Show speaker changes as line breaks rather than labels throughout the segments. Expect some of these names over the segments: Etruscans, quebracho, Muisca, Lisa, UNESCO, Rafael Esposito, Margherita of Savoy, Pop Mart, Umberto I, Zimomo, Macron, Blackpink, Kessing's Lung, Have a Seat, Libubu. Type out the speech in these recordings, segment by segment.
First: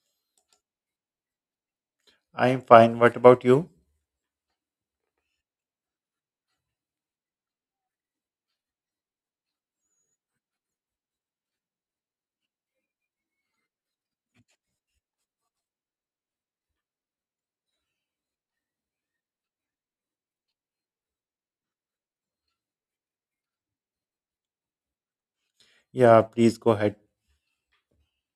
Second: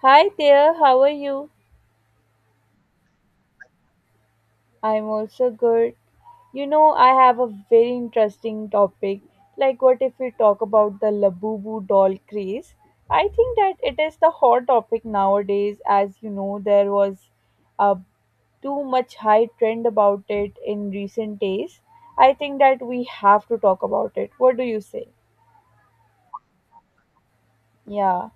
Hi there, how are you?
I'm fine. What about you?
I'm also good. You know, I have a very interesting topic. Like, what if we talk about the Labubu doll craze? I think that it is the hot topic nowadays. As you know, there was uh, too much high trend about it in recent days. I think that we have to talk about it. What do you say?
Yeah, please go ahead.
Yeah.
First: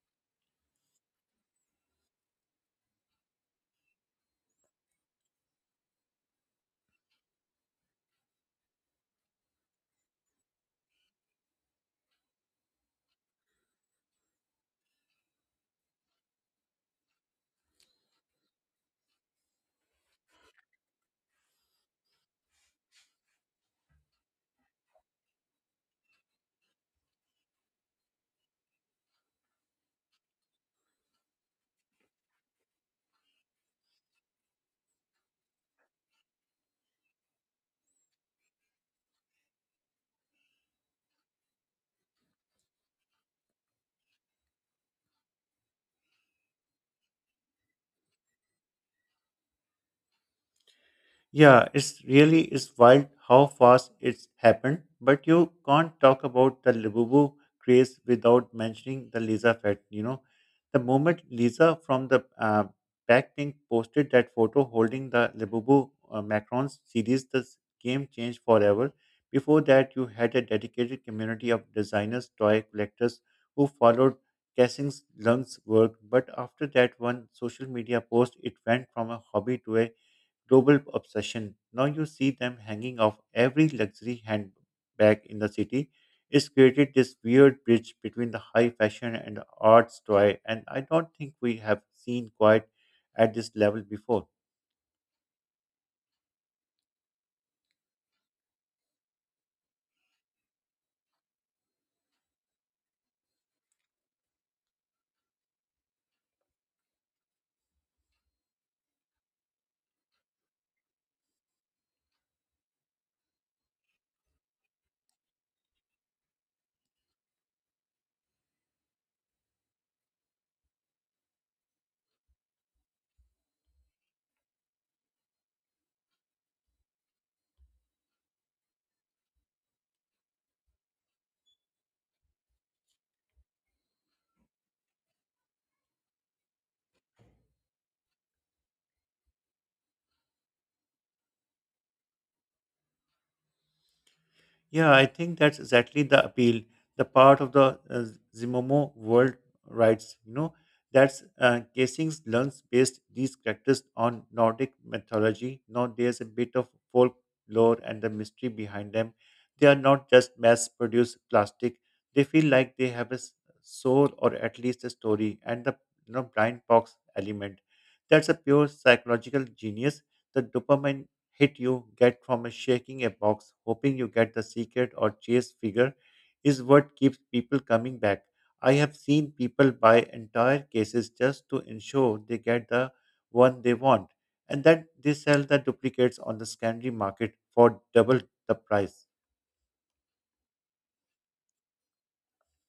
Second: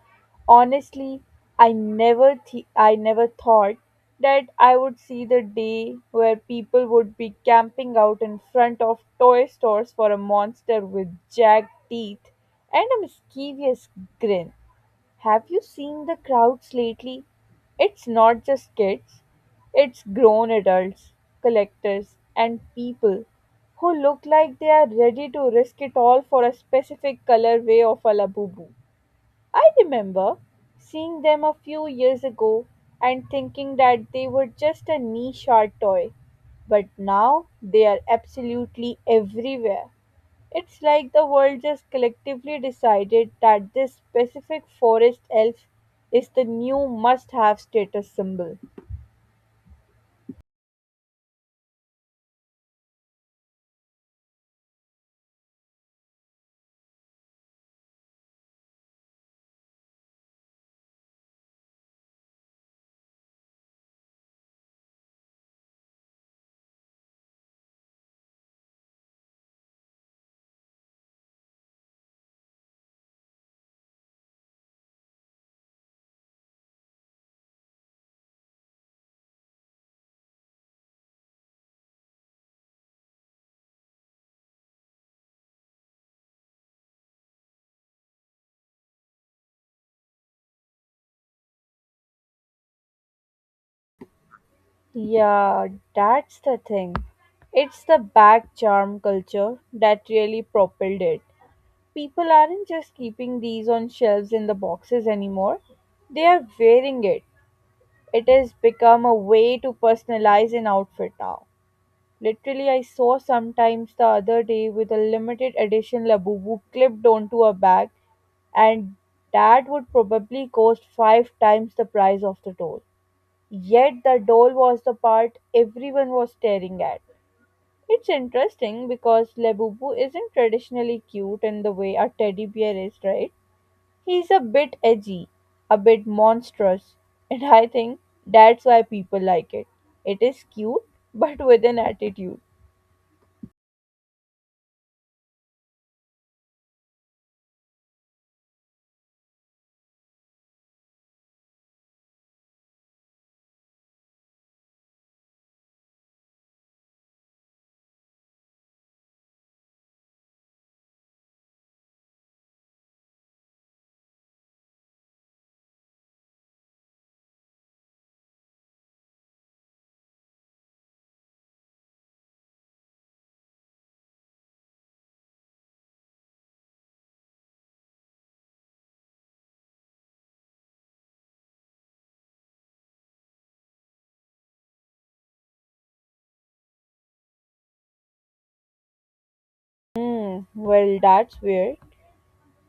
Honestly, I never thought that I would see the day where people would be camping out in front of toy stores for a monster with jagged teeth and a mischievous grin. Have you seen the crowds lately? It's not just kids, it's grown adults, collectors, and people who look like they are ready to risk it all for a specific colorway of a labubu. I remember seeing them a few years ago and thinking that they were just a niche art toy, but now they are absolutely everywhere. It's like the world just collectively decided that this specific forest elf is the new must have status symbol.
Yeah, it's wild how fast it's happened, but you can't talk about the Libubu craze without mentioning the Lisa fact. You know, the moment Lisa from the Blackpink posted that photo holding the Libubu Macron's series, game changed forever. Before that, you had a dedicated community of designers, toy collectors who followed Kessing's Lung's work, but after that one social media post, it went from a hobby to a global obsession. Now you see them hanging off every luxury handbag in the city. It's created this weird bridge between the high fashion and the arts toy, and I don't think we have seen quite at this level before.
Yeah, that's the thing. It's the back charm culture that really propelled it. People aren't just keeping these on shelves in the boxes anymore, they are wearing it. It has become a way to personalize an outfit now. Literally, I saw sometimes the other day with a limited edition Labubu clipped onto a bag, and that would probably cost five times the price of the doll. Yet the doll was the part everyone was staring at. It's interesting because Labubu isn't traditionally cute in the way a teddy bear is, right? He's a bit edgy, a bit monstrous, and I think that's why people like it. It is cute, but with an attitude.
Yeah, I think that's exactly the appeal. The part of the Zimomo world rights, you know, that's Casings learns based these characters on Nordic mythology. Now there's a bit of folklore and the mystery behind them. They are not just mass-produced plastic. They feel like they have a soul or at least a story. And the blind box element, that's a pure psychological genius. The dopamine hit you get from a shaking a box, hoping you get the secret or chase figure, is what keeps people coming back. I have seen people buy entire cases just to ensure they get the one they want, and then they sell the duplicates on the secondary market for double the price.
Hmm, well, that's weird.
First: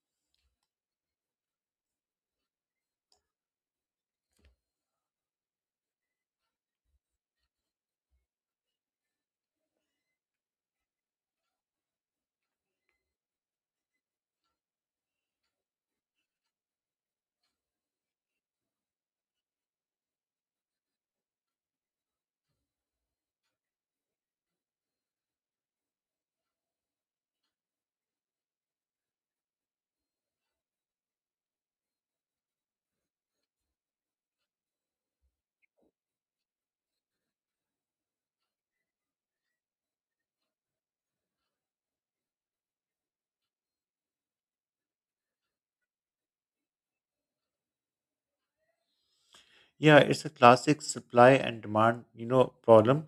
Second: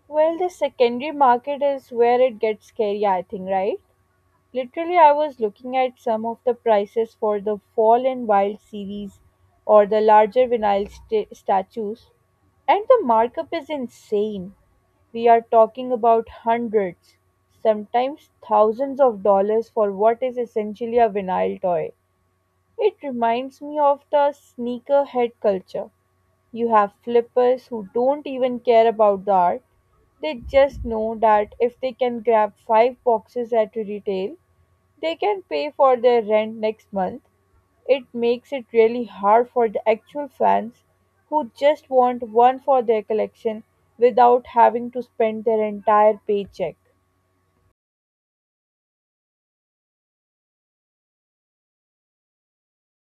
Well, the secondary market is where it gets scary, I think, right? Literally, I was looking at some of the prices for the Fall and Wild series or the larger vinyl statues, and the markup is insane. We are talking about hundreds, sometimes thousands of dollars for what is essentially a vinyl toy. It reminds me of the sneakerhead culture. You have flippers who don't even care about the art. They just know that if they can grab five boxes at retail, they can pay for their rent next month. It makes it really hard for the actual fans who just want one for their collection without having to spend their entire paycheck.
Yeah, it's a classic supply and demand, you know, problem.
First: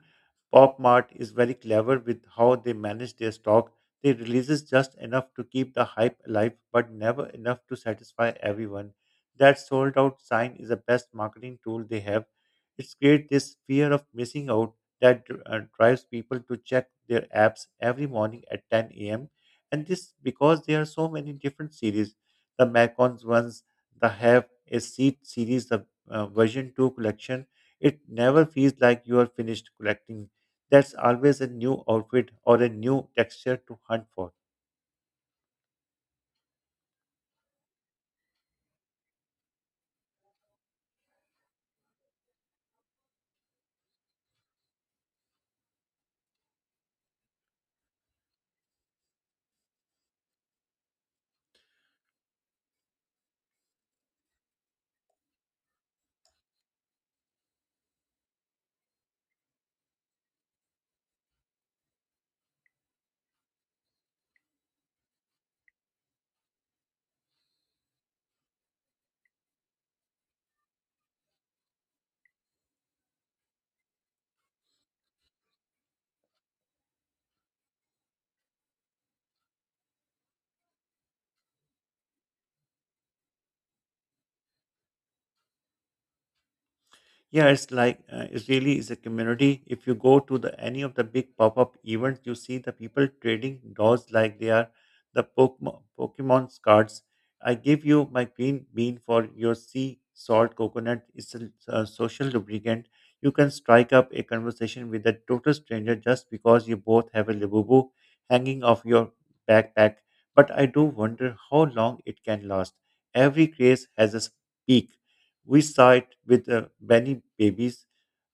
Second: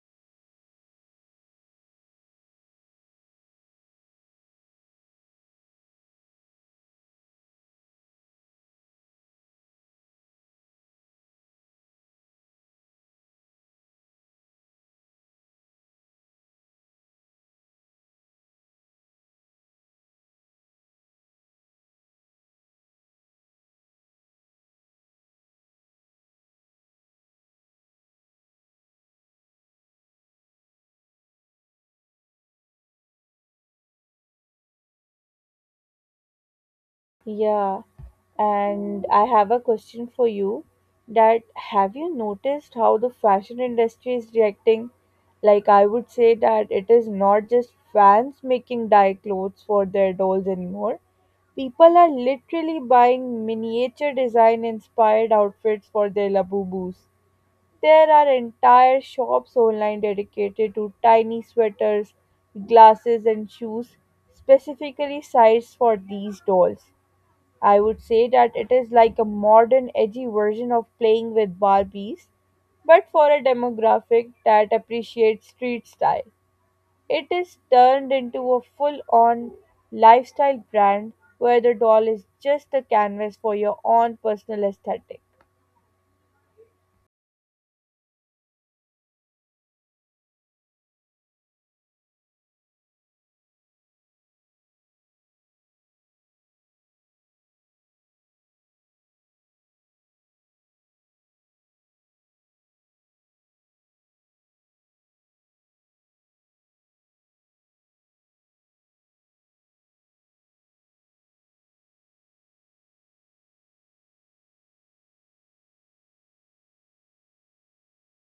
Pop Mart is very clever with how they manage their stock. They releases just enough to keep the hype alive, but never enough to satisfy everyone. That sold out sign is the best marketing tool they have. It's creates this fear of missing out that drives people to check their apps every morning at 10 a.m. And this because there are so many different series. The Macons ones, the Have a Seat series, the version 2 collection, it never feels like you are finished collecting. That's always a new outfit or a new texture to hunt for.
Yeah, and I have a question for you, that have you noticed how the fashion industry is reacting? Like, I would say that it is not just fans making dye clothes for their dolls anymore. People are literally buying miniature design inspired outfits for their labubus. There are entire shops online dedicated to tiny sweaters, glasses, and shoes specifically sized for these dolls. I would say that it is like a modern, edgy version of playing with Barbies, but for a demographic that appreciates street style. It is turned into a full on lifestyle brand where the doll is just a canvas for your own personal aesthetic.
Yeah, it's like it really is a community. If you go to the any of the big pop-up events, you see the people trading dolls like they are the Pokemon cards. I give you my green bean for your sea salt coconut. It's a social lubricant. You can strike up a conversation with a total stranger just because you both have a labubu hanging off your backpack. But I do wonder how long it can last. Every craze has a peak. We saw it with many babies.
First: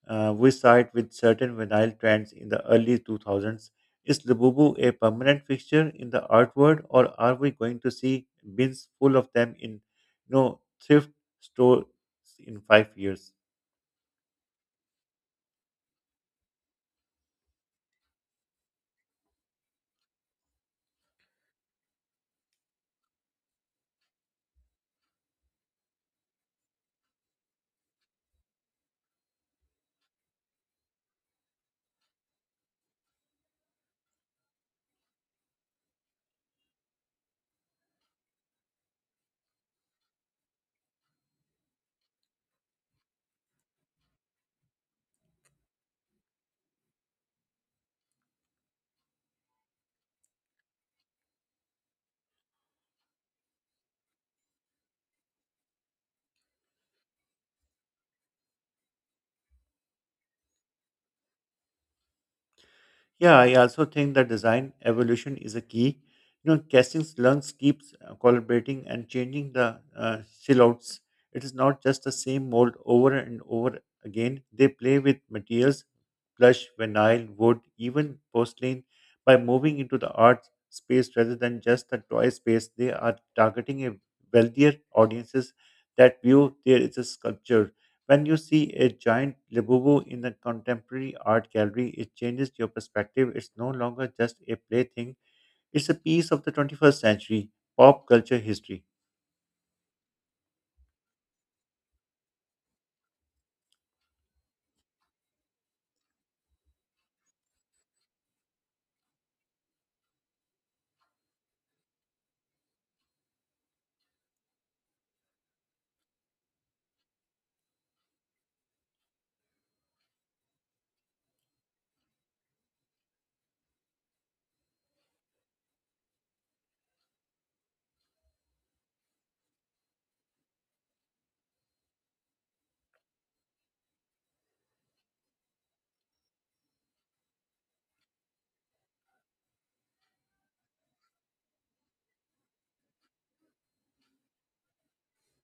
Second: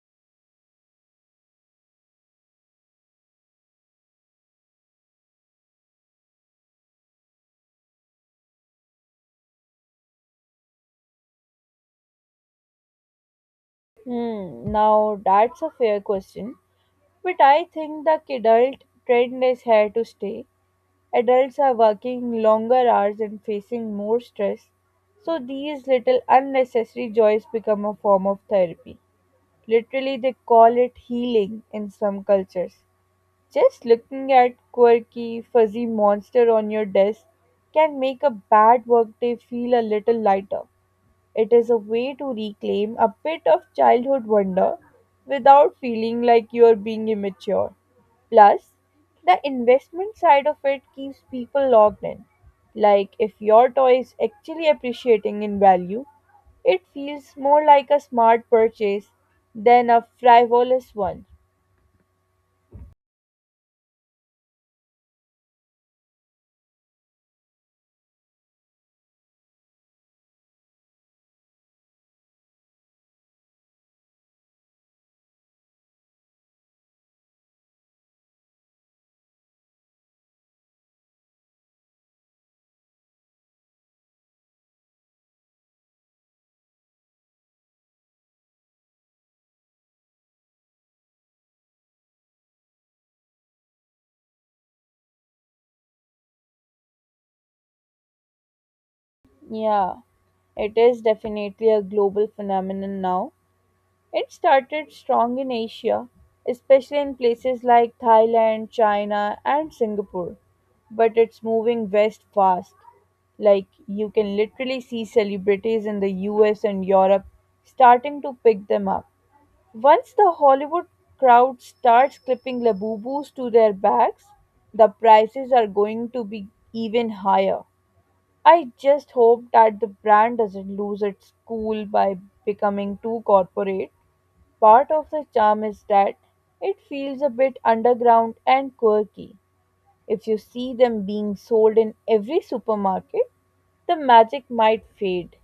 We saw it with certain vinyl trends in the early 2000s. Is Labubu a permanent fixture in the art world, or are we going to see bins full of them in thrift stores in 5 years?
Hmm, now that's a fair question, but I think the kidult trend is here to stay. Adults are working longer hours and facing more stress, so these little unnecessary joys become a form of therapy. Literally, they call it healing in some cultures. Just looking at quirky, fuzzy monster on your desk can make a bad workday feel a little lighter. It is a way to reclaim a bit of childhood wonder without feeling like you're being immature. Plus, the investment side of it keeps people locked in. Like, if your toy is actually appreciating in value, it feels more like a smart purchase than a frivolous one.
Yeah, I also think that design evolution is a key. You know, casting's lungs keeps collaborating and changing the silhouettes. It is not just the same mold over and over again. They play with materials, plush, vinyl, wood, even porcelain. By moving into the art space rather than just the toy space, they are targeting a wealthier audiences that view there is a sculpture. When you see a giant Libubu in a contemporary art gallery, it changes your perspective. It's no longer just a plaything, it's a piece of the 21st century pop culture history.
Yeah, it is definitely a global phenomenon now. It started strong in Asia, especially in places like Thailand, China, and Singapore, but it's moving west fast. Like, you can literally see celebrities in the US and Europe starting to pick them up. Once the Hollywood crowd starts clipping labubus to their backs, the prices are going to be even higher. I just hope that the brand doesn't lose its cool by becoming too corporate. Part of the charm is that it feels a bit underground and quirky. If you see them being sold in every supermarket, the magic might fade.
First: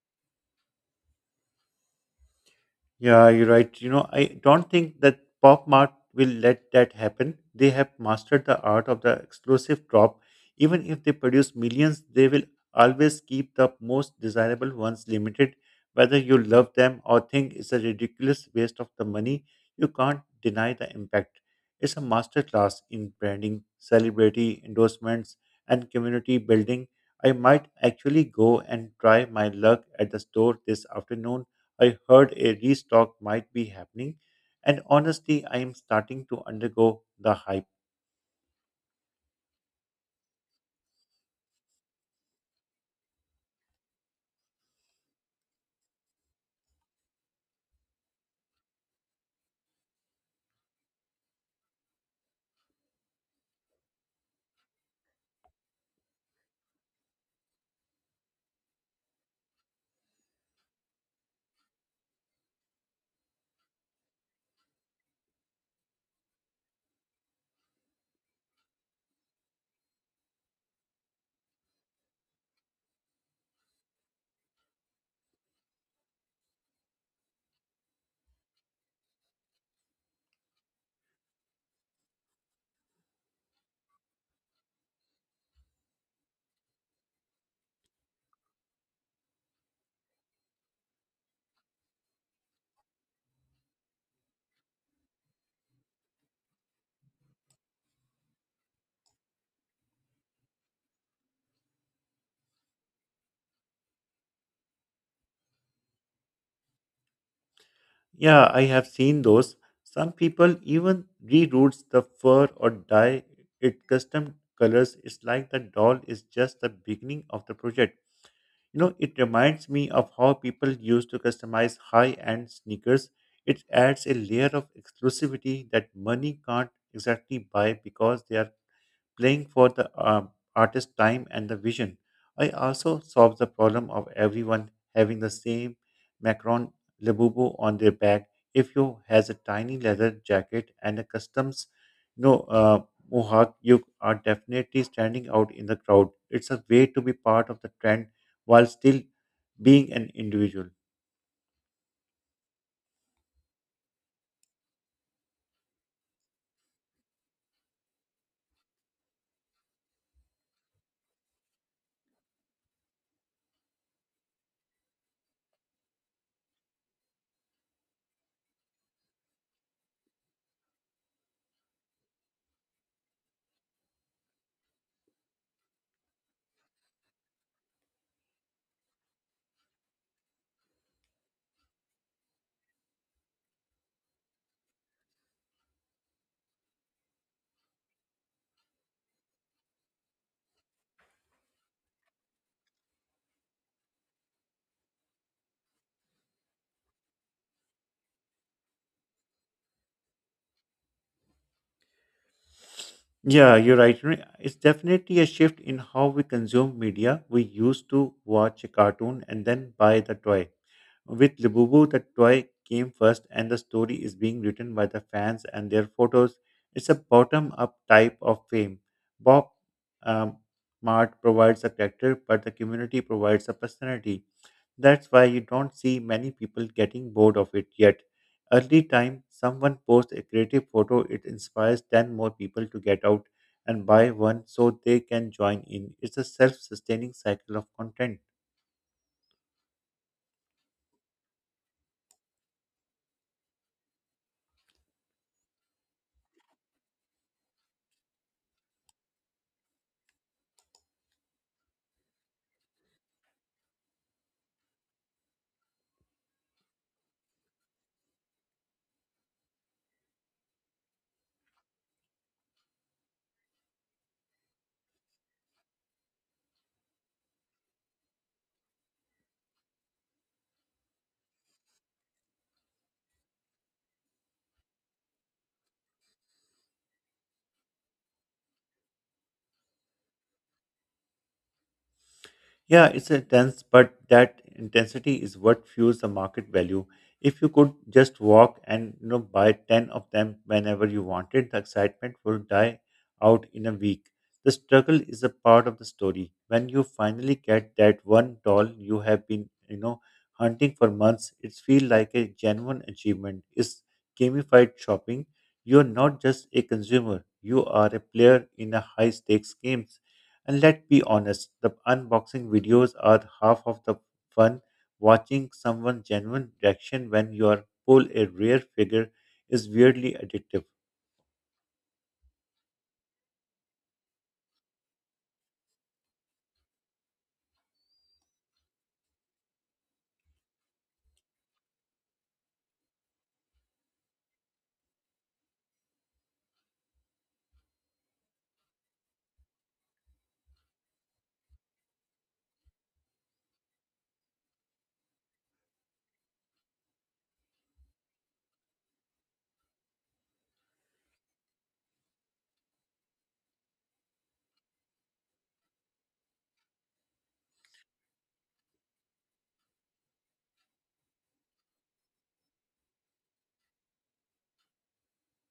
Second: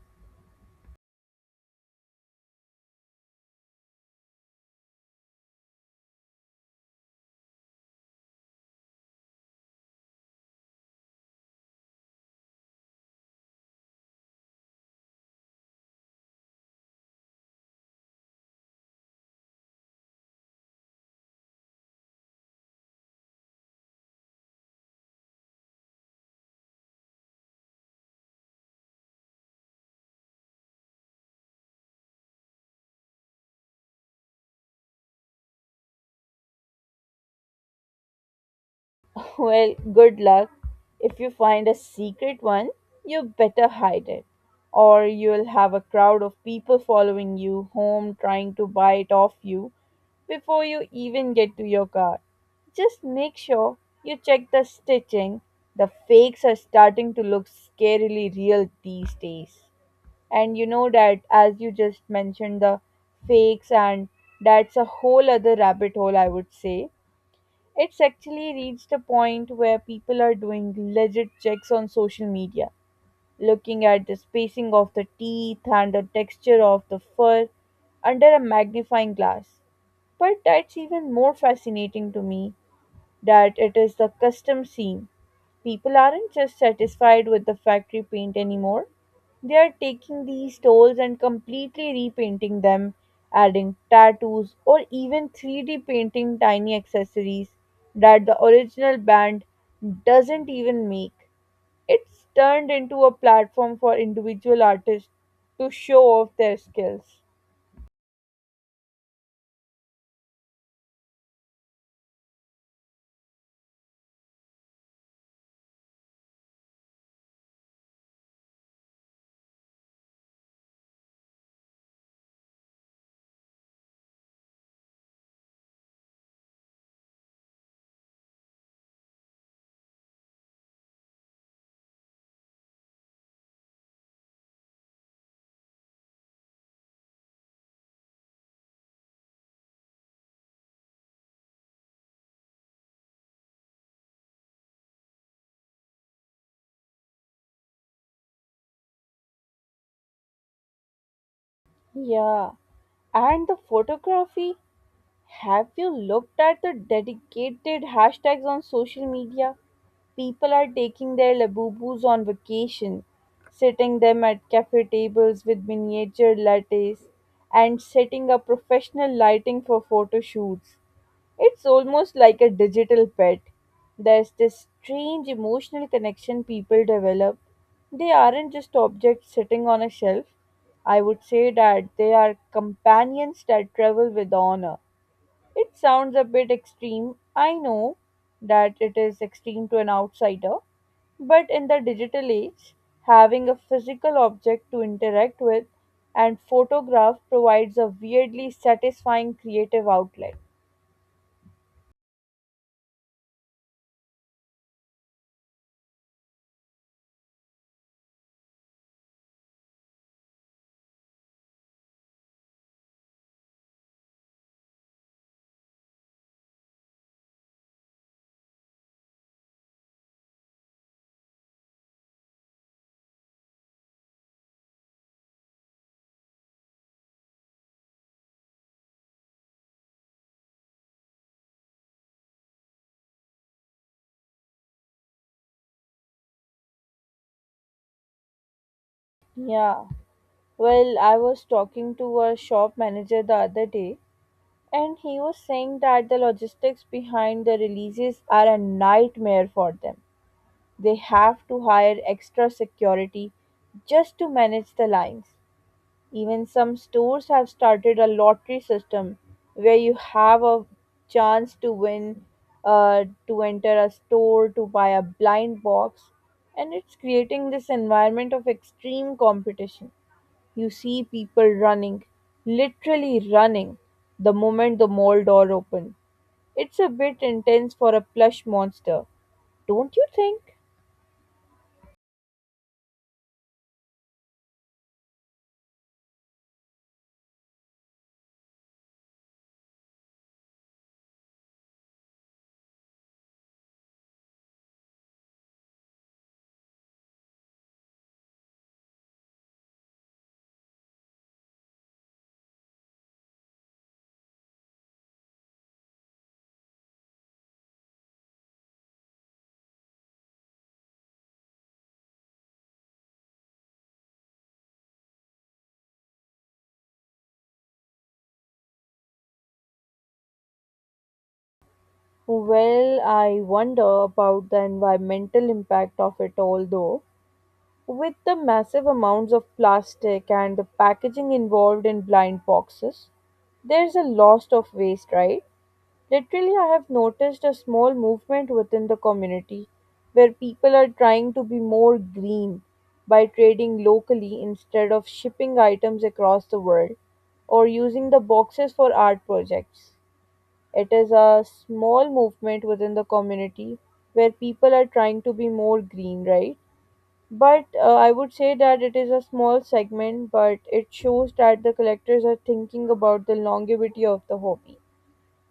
Yeah, you're right. You know, I don't think that Pop Mart will let that happen. They have mastered the art of the explosive drop. Even if they produce millions, they will always keep the most desirable ones limited. Whether you love them or think it's a ridiculous waste of the money, you can't deny the impact. It's a masterclass in branding, celebrity endorsements, and community building. I might actually go and try my luck at the store this afternoon. I heard a restock might be happening, and honestly, I am starting to undergo the hype.
Well, good luck. If you find a secret one, you better hide it, or you'll have a crowd of people following you home trying to buy it off you before you even get to your car. Just make sure you check the stitching. The fakes are starting to look scarily real these days. And you know that, as you just mentioned, the fakes, and that's a whole other rabbit hole, I would say. It's actually reached a point where people are doing legit checks on social media, looking at the spacing of the teeth and the texture of the fur under a magnifying glass. But that's even more fascinating to me, that it is the custom scene. People aren't just satisfied with the factory paint anymore. They are taking these tolls and completely repainting them, adding tattoos or even 3D painting tiny accessories that the original band doesn't even make. It's turned into a platform for individual artists to show off their skills.
Yeah, I have seen those. Some people even reroutes the fur or dye it custom colors. It's like the doll is just the beginning of the project. You know, it reminds me of how people used to customize high end sneakers. It adds a layer of exclusivity that money can't exactly buy because they are playing for the artist's time and the vision. I also solved the problem of everyone having the same Macron Labubu on their back. If you has a tiny leather jacket and a customs, you know, uh, mohawk, you are definitely standing out in the crowd. It's a way to be part of the trend while still being an individual.
Yeah. And the photography? Have you looked at the dedicated hashtags on social media? People are taking their Labubus on vacation, sitting them at cafe tables with miniature lattes, and setting up professional lighting for photo shoots. It's almost like a digital pet. There's this strange emotional connection people develop. They aren't just objects sitting on a shelf. I would say that they are companions that travel with honor. It sounds a bit extreme. I know that it is extreme to an outsider, but in the digital age, having a physical object to interact with and photograph provides a weirdly satisfying creative outlet.
Yeah, you're right. It's definitely a shift in how we consume media. We used to watch a cartoon and then buy the toy. With Lububu, the toy came first, and the story is being written by the fans and their photos. It's a bottom up type of fame. Bob um, Mart provides a character, but the community provides a personality. That's why you don't see many people getting bored of it yet. Early time, someone posts a creative photo, it inspires 10 more people to get out and buy one so they can join in. It's a self sustaining cycle of content.
Yeah. Well, I was talking to a shop manager the other day, and he was saying that the logistics behind the releases are a nightmare for them. They have to hire extra security just to manage the lines. Even some stores have started a lottery system where you have a chance to win, to enter a store, to buy a blind box, and it's creating this environment of extreme competition. You see people running, literally running, the moment the mall door opens. It's a bit intense for a plush monster, don't you think?
Yeah, it's intense, but that intensity is what fuels the market value. If you could just walk and buy 10 of them whenever you wanted, the excitement will die out in a week. The struggle is a part of the story. When you finally get that one doll you have been, hunting for months, it feels like a genuine achievement. It's gamified shopping. You're not just a consumer, you are a player in a high stakes game. And let's be honest, the unboxing videos are half of the fun. Watching someone genuine reaction when you are pull a rare figure is weirdly addictive.
Well, I wonder about the environmental impact of it all, though. With the massive amounts of plastic and the packaging involved in blind boxes, there's a loss of waste, right? Literally, I have noticed a small movement within the community where people are trying to be more green by trading locally instead of shipping items across the world or using the boxes for art projects. It is a small movement within the community where people are trying to be more green, right? But I would say that it is a small segment, but it shows that the collectors are thinking about the longevity of the hobby.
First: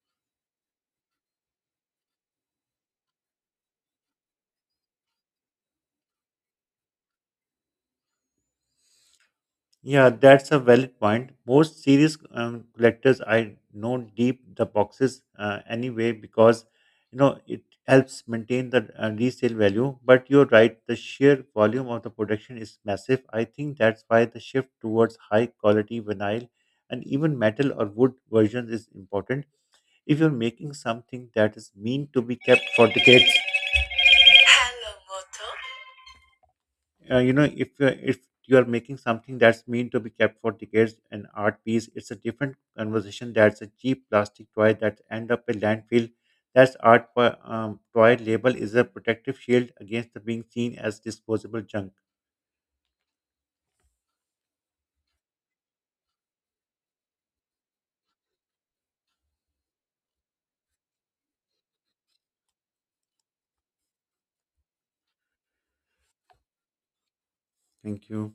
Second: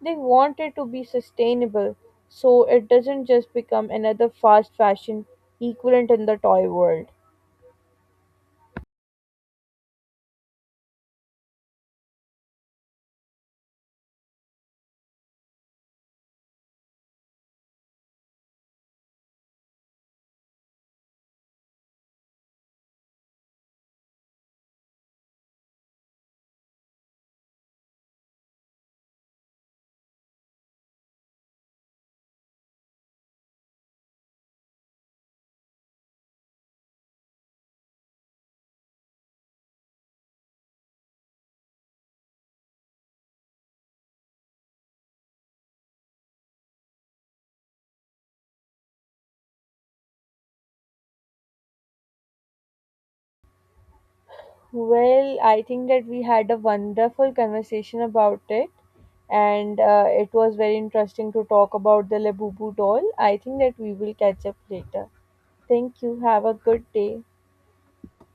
They want it to be sustainable so it doesn't just become another fast fashion equivalent in the toy world.
Yeah, that's a valid point. Most serious collectors I know deep the boxes anyway because you know it helps maintain the resale value. But you're right, the sheer volume of the production is massive. I think that's why the shift towards high quality vinyl and even metal or wood versions is important. If you're making something that is meant to be kept for decades. Hello, Moto. You know if you are making something that's meant to be kept for decades, an art piece, it's a different conversation. That's a cheap plastic toy that end up a landfill. Toy label is a protective shield against the being seen as disposable junk.
Well, I think that we had a wonderful conversation about it, and it was very interesting to talk about the Labubu doll. I think that we will catch up later. Thank you. Have a good day.
Thank you.